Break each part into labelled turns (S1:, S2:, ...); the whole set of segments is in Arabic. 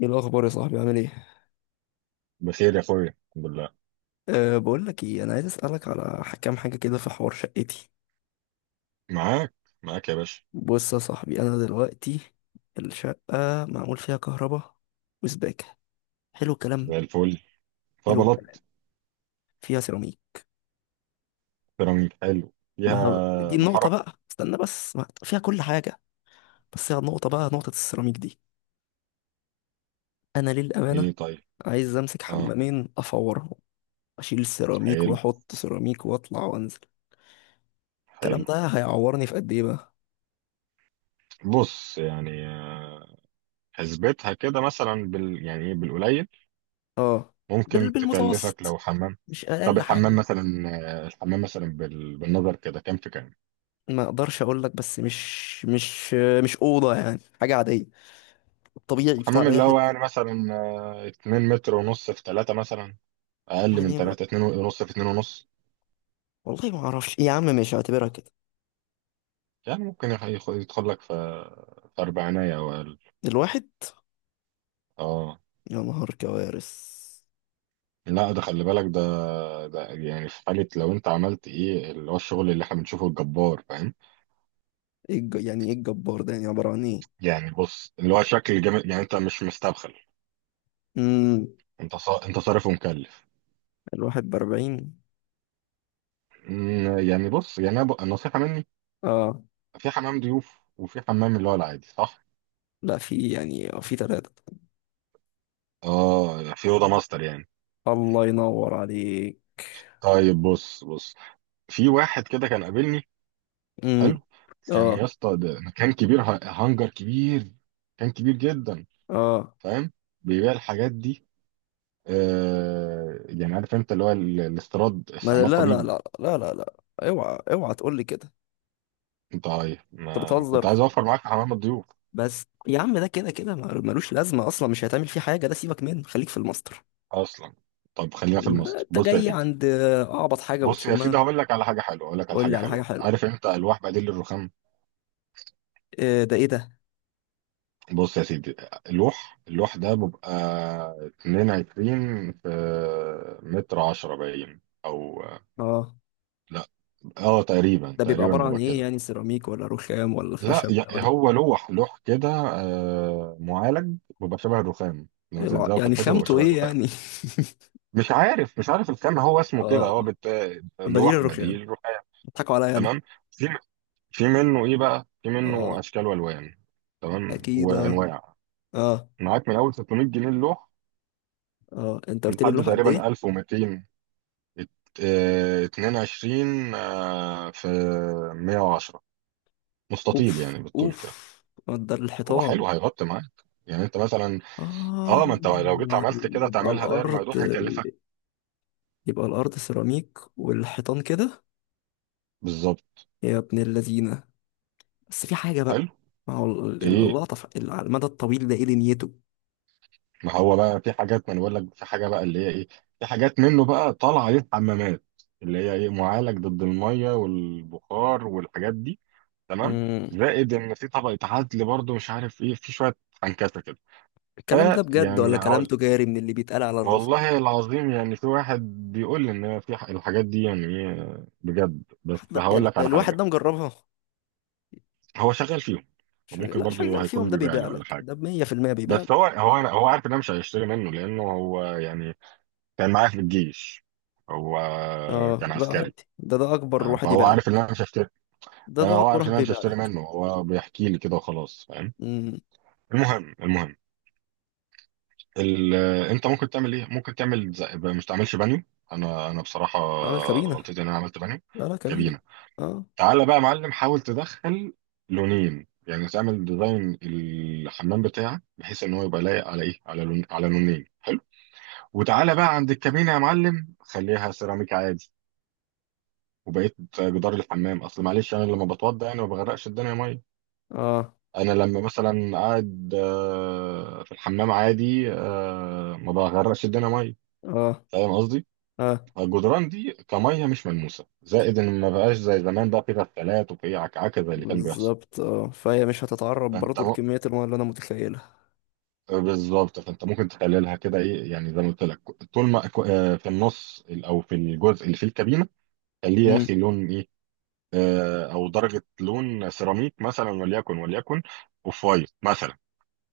S1: ايه الاخبار يا صاحبي؟ عامل ايه؟
S2: بخير يا اخويا، الحمد لله.
S1: أه، بقول لك ايه، انا عايز اسالك على كام حاجه كده في حوار شقتي.
S2: معاك. معاك يا باشا.
S1: بص يا صاحبي، انا دلوقتي الشقه معمول فيها كهرباء وسباكه. حلو الكلام.
S2: زي الفل.
S1: حلو الكلام.
S2: فبلط.
S1: فيها سيراميك.
S2: بيراميد حلو
S1: ما هب... دي
S2: فيها.
S1: النقطه
S2: محرة.
S1: بقى، استنى بس، ما... فيها كل حاجه. بس هي النقطه بقى، نقطه السيراميك دي، انا للامانه
S2: ايه طيب.
S1: عايز امسك
S2: اه.
S1: حمامين افورهم، اشيل السيراميك
S2: حلو.
S1: واحط سيراميك واطلع وانزل. الكلام
S2: حلو.
S1: ده هيعورني في قد ايه بقى؟
S2: بص يعني، حسبتها كده مثلا بال يعني ايه بالقليل.
S1: اه.
S2: ممكن تكلفك
S1: بالمتوسط،
S2: لو حمام.
S1: مش
S2: طب
S1: اقل
S2: الحمام
S1: حاجه.
S2: مثلا. الحمام مثلا بال... بالنظر كده كام في كام.
S1: ما اقدرش اقول لك، بس مش مش اوضه يعني، حاجه عاديه، الطبيعي
S2: الحمام
S1: بتاع اي
S2: اللي هو
S1: حته.
S2: يعني مثلا، 2 متر ونص في 3 مثلا. اقل من
S1: يعني ما-
S2: 3، 2 ونص في 2 ونص.
S1: والله ما اعرفش يا عم، مش هعتبرها كده.
S2: يعني ممكن يدخل لك في أربعينية أو أقل.
S1: الواحد؟
S2: اه.
S1: يا نهار كوارث.
S2: لا ده خلي بالك، ده ده يعني في حالة لو انت عملت ايه اللي هو الشغل اللي احنا بنشوفه الجبار، فاهم.
S1: يعني ايه الجبار ده؟ يعني عباره عن ايه؟
S2: يعني بص اللي هو شكل جامد، يعني انت مش مستبخل.
S1: امم
S2: انت صارف ومكلف.
S1: الواحد بأربعين؟
S2: يعني بص، يعني النصيحة مني.
S1: اه.
S2: في حمام ضيوف وفي حمام اللي هو العادي، صح.
S1: لا، في يعني في ثلاثة.
S2: اه في أوضة ماستر يعني.
S1: الله ينور عليك.
S2: طيب بص. في واحد كده كان قابلني.
S1: امم
S2: حلو. كان يا
S1: اه.
S2: اسطى، ده مكان كبير، هانجر كبير. كان كبير جدا.
S1: اه.
S2: فاهم. بيبيع الحاجات دي. يعني عارف انت اللي هو الاستيراد
S1: ما لا
S2: استعمال
S1: لا
S2: طبيب.
S1: لا لا لا لا، اوعى اوعى تقول لي كده.
S2: انت عايز،
S1: انت
S2: ما كنت عايز
S1: بتهزر.
S2: اوفر معاك في حمام الضيوف
S1: بس يا عم، ده كده كده ملوش لازمه اصلا، مش هيتعمل فيه حاجه، ده سيبك منه، خليك في الماستر.
S2: اصلا. طب خلينا
S1: يعني
S2: في
S1: ما
S2: المصري.
S1: انت
S2: بص يا
S1: جاي
S2: سيدي.
S1: عند اعبط حاجه
S2: بص يا سيدي،
S1: وتشمها.
S2: هقول لك على حاجه حلوه، هقول لك على
S1: قول لي
S2: حاجه
S1: على حاجه
S2: حلوه.
S1: حلوه.
S2: عارف انت الواح بديل الرخام.
S1: إيه ده؟ ايه ده؟
S2: بص يا سيدي. اللوح ده بيبقى 22 في متر 10 باين او.
S1: اه.
S2: لا. اه، تقريبا
S1: ده بيبقى
S2: تقريبا
S1: عباره عن
S2: بيبقى
S1: ايه
S2: كده.
S1: يعني، سيراميك ولا رخام ولا
S2: لا
S1: خشب ده،
S2: يعني
S1: ولا؟
S2: هو لوح كده، معالج، بيبقى شبه الرخام. لما تلزقه في
S1: يعني
S2: الحيطه بيبقى
S1: خامته
S2: شبه
S1: ايه
S2: الرخام.
S1: يعني؟
S2: مش عارف الكم هو اسمه كده،
S1: اه. بديل
S2: لوح
S1: الرخام.
S2: بديل رقاق.
S1: بيضحكوا عليا
S2: تمام.
S1: انا.
S2: في في منه ايه بقى، في
S1: اه.
S2: منه اشكال والوان. تمام،
S1: اكيد اه.
S2: وانواع.
S1: اه.
S2: معاك من اول 600 جنيه اللوح
S1: اه، انت قلت لي
S2: لحد
S1: اللوحه قد
S2: تقريبا
S1: ايه؟
S2: 1200. ات- اه، 22 في 110. مستطيل
S1: اوف
S2: يعني بالطول
S1: اوف،
S2: كده.
S1: مقدار
S2: هو
S1: الحيطان.
S2: حلو، هيغطي معاك يعني انت مثلا.
S1: اه.
S2: اه، ما انت لو جيت عملت كده
S1: يبقى
S2: تعملها داير
S1: الارض؟
S2: مفتوح هيكلفك.
S1: إيه؟ يبقى الأرض سيراميك والحيطان كده؟
S2: بالظبط.
S1: يا ابن اللذينة. بس في حاجة بقى،
S2: حلو.
S1: ما هو
S2: ايه.
S1: اللقطة على المدى الطويل ده، ايه دنيته؟
S2: ما هو بقى في حاجات، ما انا بقول لك في حاجه بقى اللي هي ايه. في حاجات منه بقى طالعه ليه حمامات، اللي هي ايه، معالج ضد الميه والبخار والحاجات دي. تمام.
S1: مم.
S2: زائد ان في طبقه عزل برضه، مش عارف ايه، في شويه عنكسه كده.
S1: الكلام ده بجد
S2: فيعني
S1: ولا كلام
S2: هقول
S1: تجاري من اللي بيتقال على الرصيف؟
S2: والله العظيم يعني في واحد بيقول لي ان في الحاجات دي يعني ايه بجد، بس
S1: حد
S2: هقول
S1: يعني
S2: لك على
S1: الواحد
S2: حاجه.
S1: ده مجربها؟
S2: هو شغال فيهم.
S1: شغال؟
S2: وممكن
S1: لا
S2: برضه
S1: شغال فيهم،
S2: هيكون
S1: ده
S2: بيبيع
S1: بيبيع
S2: لي ولا
S1: لك،
S2: حاجه،
S1: ده 100% بيبيع لك.
S2: بس هو عارف ان انا مش هيشتري منه، لانه هو يعني كان معايا في الجيش. هو
S1: اه،
S2: كان
S1: ده
S2: عسكري.
S1: عادي، ده ده اكبر
S2: فاهم؟
S1: واحد
S2: فهو
S1: يبيع
S2: عارف ان
S1: لك.
S2: انا مش هشتري.
S1: ده ده
S2: فهو
S1: اكبر
S2: عارف ان
S1: واحد
S2: انا مش
S1: بيبيع
S2: هشتري
S1: لك.
S2: منه، هو بيحكي لي كده وخلاص. فاهم.
S1: امم
S2: المهم. انت ممكن تعمل ايه، ممكن تعمل زي... مش تعملش بانيو. انا بصراحه
S1: عامل
S2: غلطتي
S1: كابينة.
S2: ان انا عملت بانيو.
S1: لا لا، كابينة.
S2: كابينه.
S1: اه.
S2: تعالى بقى يا معلم، حاول تدخل لونين يعني. تعمل ديزاين الحمام بتاعك بحيث ان هو يبقى لايق على ايه، على لون على لونين حلو. وتعالى بقى عند الكابينه يا معلم، خليها سيراميك عادي. وبقيت جدار الحمام. اصل معلش انا لما بتوضى يعني ما بغرقش الدنيا ميه.
S1: اه.
S2: انا لما مثلا قاعد، في الحمام عادي، ما بغرقش الدنيا ميه.
S1: اه.
S2: فاهم قصدي.
S1: اه.
S2: الجدران دي كميه مش ملموسه، زائد ان ما بقاش زي زمان بقى في غسالات وفي عكعكه زي اللي كان بيحصل.
S1: بالظبط، اه، فهي مش هتتعرض
S2: فانت
S1: برضو
S2: م...
S1: لكمية المياه اللي انا متخيلها.
S2: بالظبط. فانت ممكن تخللها كده ايه، يعني زي ما قلت لك. طول ما في النص او في الجزء اللي فيه الكابينه، خليه يا
S1: امم
S2: اخي لون ايه، او درجه لون سيراميك مثلا، وليكن وليكن اوف وايت مثلا.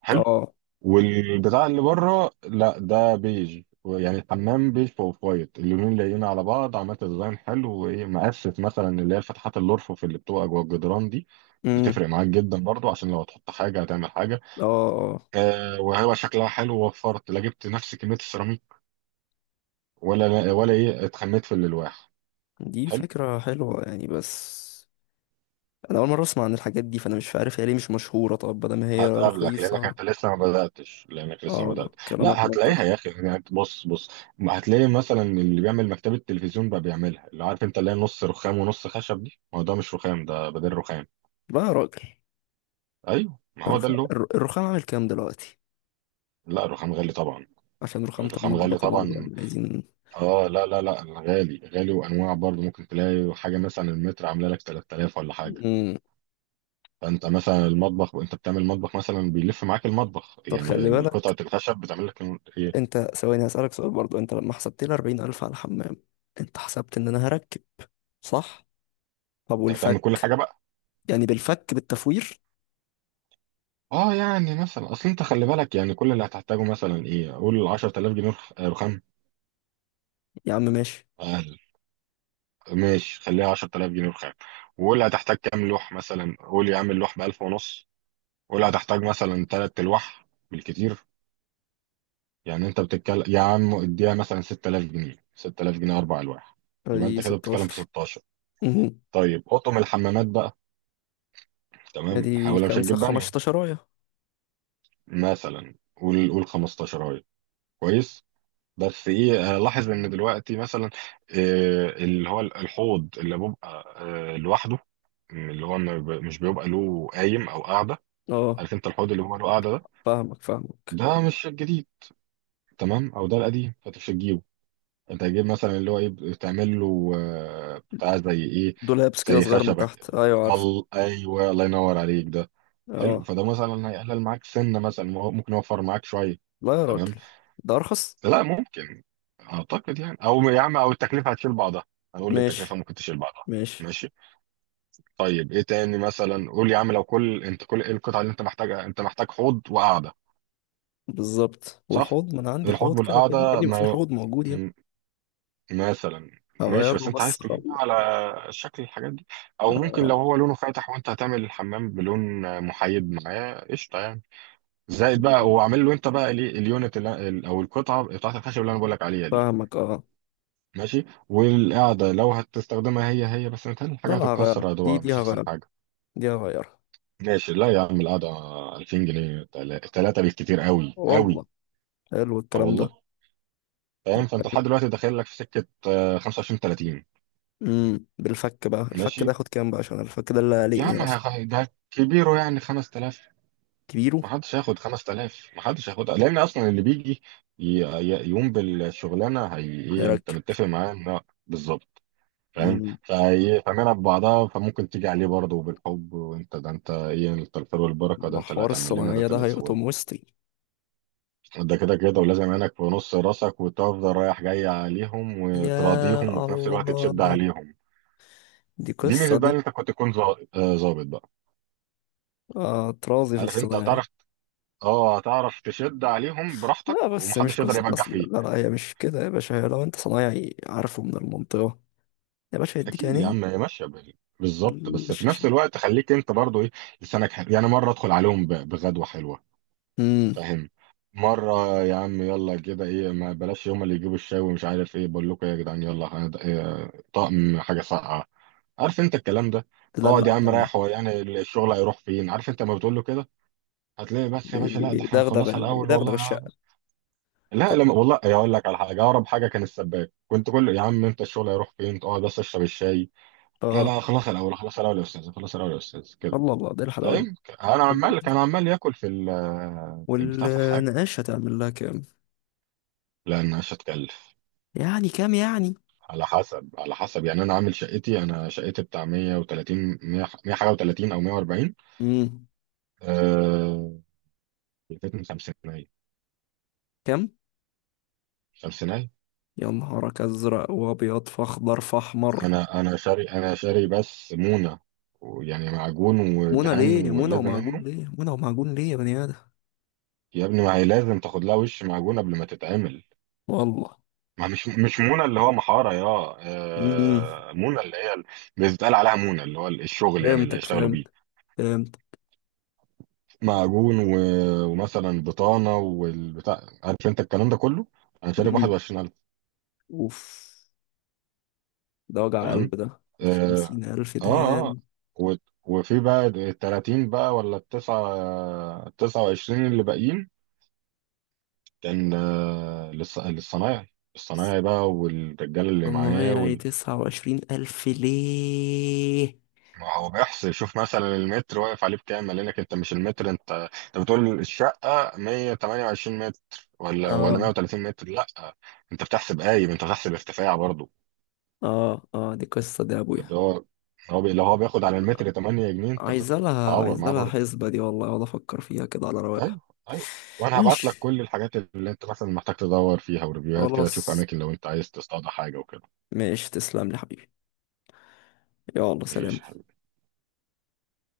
S2: حلو.
S1: اه.
S2: والبتاع اللي بره لا ده بيج، يعني الحمام بيج في اوف وايت، اللونين لايقين على بعض، عملت ديزاين حلو، وايه مقفف مثلا اللي هي الفتحات الارفف اللي بتبقى جوه الجدران دي.
S1: امم
S2: بتفرق معاك جدا برضو، عشان لو هتحط حاجه هتعمل حاجه.
S1: اه. اه.
S2: آه، وهو شكلها حلو ووفرت، لا جبت نفس كميه السيراميك ولا ايه، اتخميت في الالواح.
S1: دي
S2: حلو.
S1: فكرة حلوة يعني، بس انا اول مرة اسمع عن الحاجات دي، فانا مش عارف هي ليه مش مشهورة؟ طب بدل ما هي
S2: هتقابلك لانك
S1: رخيصة.
S2: انت لسه ما بداتش، لانك لسه ما
S1: اه،
S2: بدات.
S1: كلامك
S2: لا
S1: منطقي.
S2: هتلاقيها يا اخي، يعني أنت بص. ما هتلاقي مثلا اللي بيعمل مكتبه تلفزيون بقى بيعملها، اللي عارف انت اللي هي نص رخام ونص خشب دي، ما هو ده مش رخام، ده بدل رخام.
S1: لا يا راجل،
S2: ايوه، ما هو ده
S1: الرخام،
S2: اللي هو.
S1: الرخام عامل كام دلوقتي؟
S2: لا الرخام غالي طبعا.
S1: عشان رخامة
S2: الرخام غالي
S1: المطبخ برضو
S2: طبعا.
S1: يعني عايزين.
S2: اه، لا لا لا، غالي غالي، وانواع برضه ممكن تلاقي حاجه مثلا المتر عامله لك 3000 ولا حاجه.
S1: امم
S2: فانت مثلا المطبخ، وانت بتعمل مطبخ مثلا بيلف معاك المطبخ،
S1: طب خلي
S2: يعني قطعه
S1: بالك،
S2: الخشب بتعمل لك ايه.
S1: انت ثواني هسألك سؤال برضو، انت لما حسبت لي 40000 على الحمام، انت حسبت ان انا هركب، صح؟ طب
S2: انت هتعمل كل
S1: والفك؟
S2: حاجه.
S1: يعني بالفك، بالتفوير.
S2: اه، يعني مثلا اصل انت خلي بالك، يعني كل اللي هتحتاجه مثلا ايه، قول 10000 جنيه رخام.
S1: يا عم ماشي،
S2: اقل، ماشي خليها 10000 جنيه رخام. وقول هتحتاج كام لوح، مثلا قول يا عم اللوح ب 1000 ونص. قول هتحتاج مثلا تلات الواح بالكتير. يعني انت بتتكلم يا عم اديها مثلا 6000 جنيه، 6000 جنيه اربع الواح. يبقى
S1: ادي
S2: انت كده بتتكلم
S1: 16.
S2: في 16.
S1: مهم.
S2: طيب اطقم الحمامات بقى. تمام، احنا
S1: ادي
S2: ولا مش
S1: خمسة،
S2: هنجيب بانيو.
S1: 15 راية.
S2: مثلا قول 15 اهي. كويس. بس ايه، لاحظ ان دلوقتي مثلا، اللي هو الحوض اللي بيبقى لوحده، اللي هو ما بي- مش بيبقى له قايم او قاعده.
S1: اه،
S2: عارف انت الحوض اللي هو له قاعده ده.
S1: فاهمك.
S2: ده مش الجديد. تمام، او ده القديم فانت مش هتجيبه. انت هتجيب مثلا اللي هو ايه، بتعمل له بتاع زي ايه،
S1: دولابس كده
S2: زي
S1: صغير من
S2: خشبه
S1: تحت،
S2: كده.
S1: ايوه عارف.
S2: ايوه الله ينور عليك ده. حلو.
S1: اه.
S2: فده مثلا هيقلل معاك سنه مثلا، ممكن يوفر معاك شويه.
S1: لا يا
S2: تمام،
S1: راجل، ده ارخص.
S2: لا ممكن. اعتقد يعني، او يا عم او التكلفه هتشيل بعضها. هنقول للتكلفه
S1: ماشي.
S2: ممكن تشيل بعضها.
S1: ماشي.
S2: ماشي. طيب ايه تاني، مثلا قول يا عم لو كل انت كل ايه، القطعه اللي انت محتاجها. انت محتاج حوض وقعده.
S1: بالظبط،
S2: صح.
S1: والحوض ما انا عندي
S2: الحوض
S1: حوض كده كده يا
S2: والقعده
S1: ابني، ما في
S2: ما،
S1: حوض موجود يا ابني.
S2: م- مثلا. ماشي، بس
S1: هغيره
S2: انت
S1: بس
S2: عايز
S1: خلاص.
S2: تجيب بقى على شكل الحاجات دي. او ممكن
S1: آه،
S2: لو هو لونه فاتح وانت هتعمل الحمام بلون محايد معاه قشطه يعني. زائد بقى هو عامل له انت بقى ليه اليونت او القطعه بتاعت الخشب اللي انا بقول لك عليها دي.
S1: فاهمك. اه.
S2: ماشي. والقعدة لو هتستخدمها هي بس، متهيألي
S1: لا
S2: الحاجة
S1: لا، هغير
S2: هتتكسر،
S1: دي،
S2: هتبقى
S1: دي
S2: مش أحسن
S1: هغير،
S2: حاجة.
S1: دي هغير.
S2: ماشي، لا يا عم، القعدة 2000 جنيه، تلاتة بالكتير قوي
S1: والله.
S2: قوي.
S1: حلو
S2: اه
S1: الكلام
S2: والله.
S1: ده.
S2: فاهم، فأنت لحد دلوقتي داخل لك في سكة 25 30.
S1: بالفك بقى، الفك ده
S2: ماشي.
S1: ياخد كام بقى؟ عشان الفك ده اللي
S2: يا
S1: قلقني
S2: عم
S1: اصلا.
S2: ده كبيره يعني 5000.
S1: كبيره؟
S2: ما حدش هياخد 5000، ما حدش هياخدها، لأن أصلا اللي بيجي يقوم بالشغلانة. هي إيه، أنت
S1: هيركب.
S2: متفق معاه إن بالظبط. فاهم،
S1: امم
S2: فايه، فاهمينها ببعضها. فممكن تيجي عليه برضه بالحب، وانت ده انت ايه، انت الخير والبركه، ده
S1: ده
S2: انت اللي
S1: حوار
S2: هتعمل لنا، ده
S1: الصناعية
S2: انت اللي
S1: ده
S2: هتسوي
S1: هيقطم وسطي.
S2: لنا، ده كده كده. ولازم عينك في نص راسك، وتفضل رايح جاي عليهم
S1: يا
S2: وتراضيهم، وفي نفس الوقت تشد
S1: الله،
S2: عليهم.
S1: دي
S2: دي
S1: قصة
S2: ميزه بقى
S1: دي.
S2: ان انت كنت تكون ظابط بقى.
S1: اه، طرازي في
S2: عارف انت،
S1: الصناعية.
S2: هتعرف. اه، هتعرف تشد عليهم براحتك،
S1: لا بس مش
S2: ومحدش يقدر
S1: قصة
S2: يبجح
S1: أصلا،
S2: فيك.
S1: لا لا، هي مش كده يا باشا، هي لو أنت صنايعي عارفه من المنطقة، يا باشا يديك
S2: اكيد يا عم،
S1: عينيه.
S2: هي ماشيه بالظبط. بس في نفس
S1: بالشاشة.
S2: الوقت خليك انت برضه ايه، لسانك حلو يعني. مره ادخل عليهم بغدوه حلوه.
S1: امم
S2: فاهم. مرة يا عم يلا كده ايه، ما بلاش هما اللي يجيبوا الشاي ومش عارف ايه، بقول لكم إيه يا جدعان، يلا إيه، طقم حاجة ساقعة. عارف انت الكلام ده. اقعد
S1: تدلع
S2: يا عم
S1: الكلام.
S2: رايح، هو يعني الشغل هيروح فين، عارف انت لما بتقول له كده. هتلاقي بس يا باشا، لا ده احنا هنخلصها الاول، والله
S1: يدغدغ الشقة.
S2: لا
S1: طب.
S2: لما. والله اقول لك على حاجة، اقرب حاجة كان السباك، كنت كل يا عم انت الشغل هيروح فين، تقعد بس اشرب الشاي. لا،
S1: اه.
S2: لا، خلص الاول، خلص الاول يا استاذ، خلص الاول يا استاذ كده.
S1: الله الله، دي الحلاوة دي.
S2: فاهم. انا
S1: طب
S2: عمال، كان عمال ياكل في في البتاع، في الحاجة.
S1: والنقاش هتعمل لها كام؟
S2: لان مش هتكلف.
S1: يعني كام يعني؟
S2: على حسب، على حسب، يعني انا عامل شقتي، انا شقتي بتاع 130، 100، 100 حاجه و30 او 140.
S1: امم
S2: آه، من خمسينية.
S1: كام؟
S2: خمسينية.
S1: يا نهارك ازرق وابيض فاخضر فاحمر.
S2: انا شاري، انا شاري بس مونه، ويعني معجون
S1: منى
S2: ودهان
S1: ليه يا منى؟
S2: واللازم
S1: ومعجون
S2: منه.
S1: ليه يا منى؟ ومعجون ليه يا بني ادم؟
S2: يا ابني ما هي لازم تاخد لها وش معجون قبل ما تتعمل.
S1: والله.
S2: ما مش مونه اللي هو محاره، يا
S1: امم
S2: آه، مونه اللي هي بيتقال عليها مونه اللي هو الشغل يعني اللي
S1: فهمتك،
S2: هيشتغلوا بيه.
S1: فهمت، فهمت.
S2: معجون و... ومثلا بطانه والبتاع، عارف انت الكلام ده كله. انا شارب
S1: امم
S2: 21000.
S1: اوف. ده وجع
S2: تمام.
S1: قلب، ده
S2: اه.
S1: بخمسين ألف
S2: اه. آه.
S1: دهان.
S2: و... وفي بقى ال 30 بقى، ولا التسعة وعشرين اللي باقيين، كان للصنايعي، الصنايعي بقى والرجال اللي معاه
S1: طنيعي تسعة وعشرين ألف ليه؟
S2: ما هو بيحصل يشوف مثلا المتر واقف عليه بكام، قال لك انت مش المتر انت، انت بتقول الشقه 128 متر، ولا
S1: اه.
S2: 130 متر، لا انت بتحسب قايم، انت بتحسب ارتفاع برضه
S1: اه. اه. دي قصة دي يا أبويا.
S2: اللي هو. لو هو بياخد على المتر 8 جنيه انت
S1: عايز لها،
S2: بتتعور
S1: عايز
S2: معاه
S1: لها
S2: برضه.
S1: حسبة دي، والله أقعد أفكر فيها كده على رواقة.
S2: ايوه. ايوه. وانا هبعت
S1: ماشي.
S2: لك كل الحاجات اللي انت مثلا محتاج تدور فيها وريفيوهات كده، تشوف
S1: خلاص.
S2: اماكن لو انت عايز تصطاد حاجه وكده.
S1: ماشي، تسلم لي حبيبي. يلا سلام.
S2: ماشي.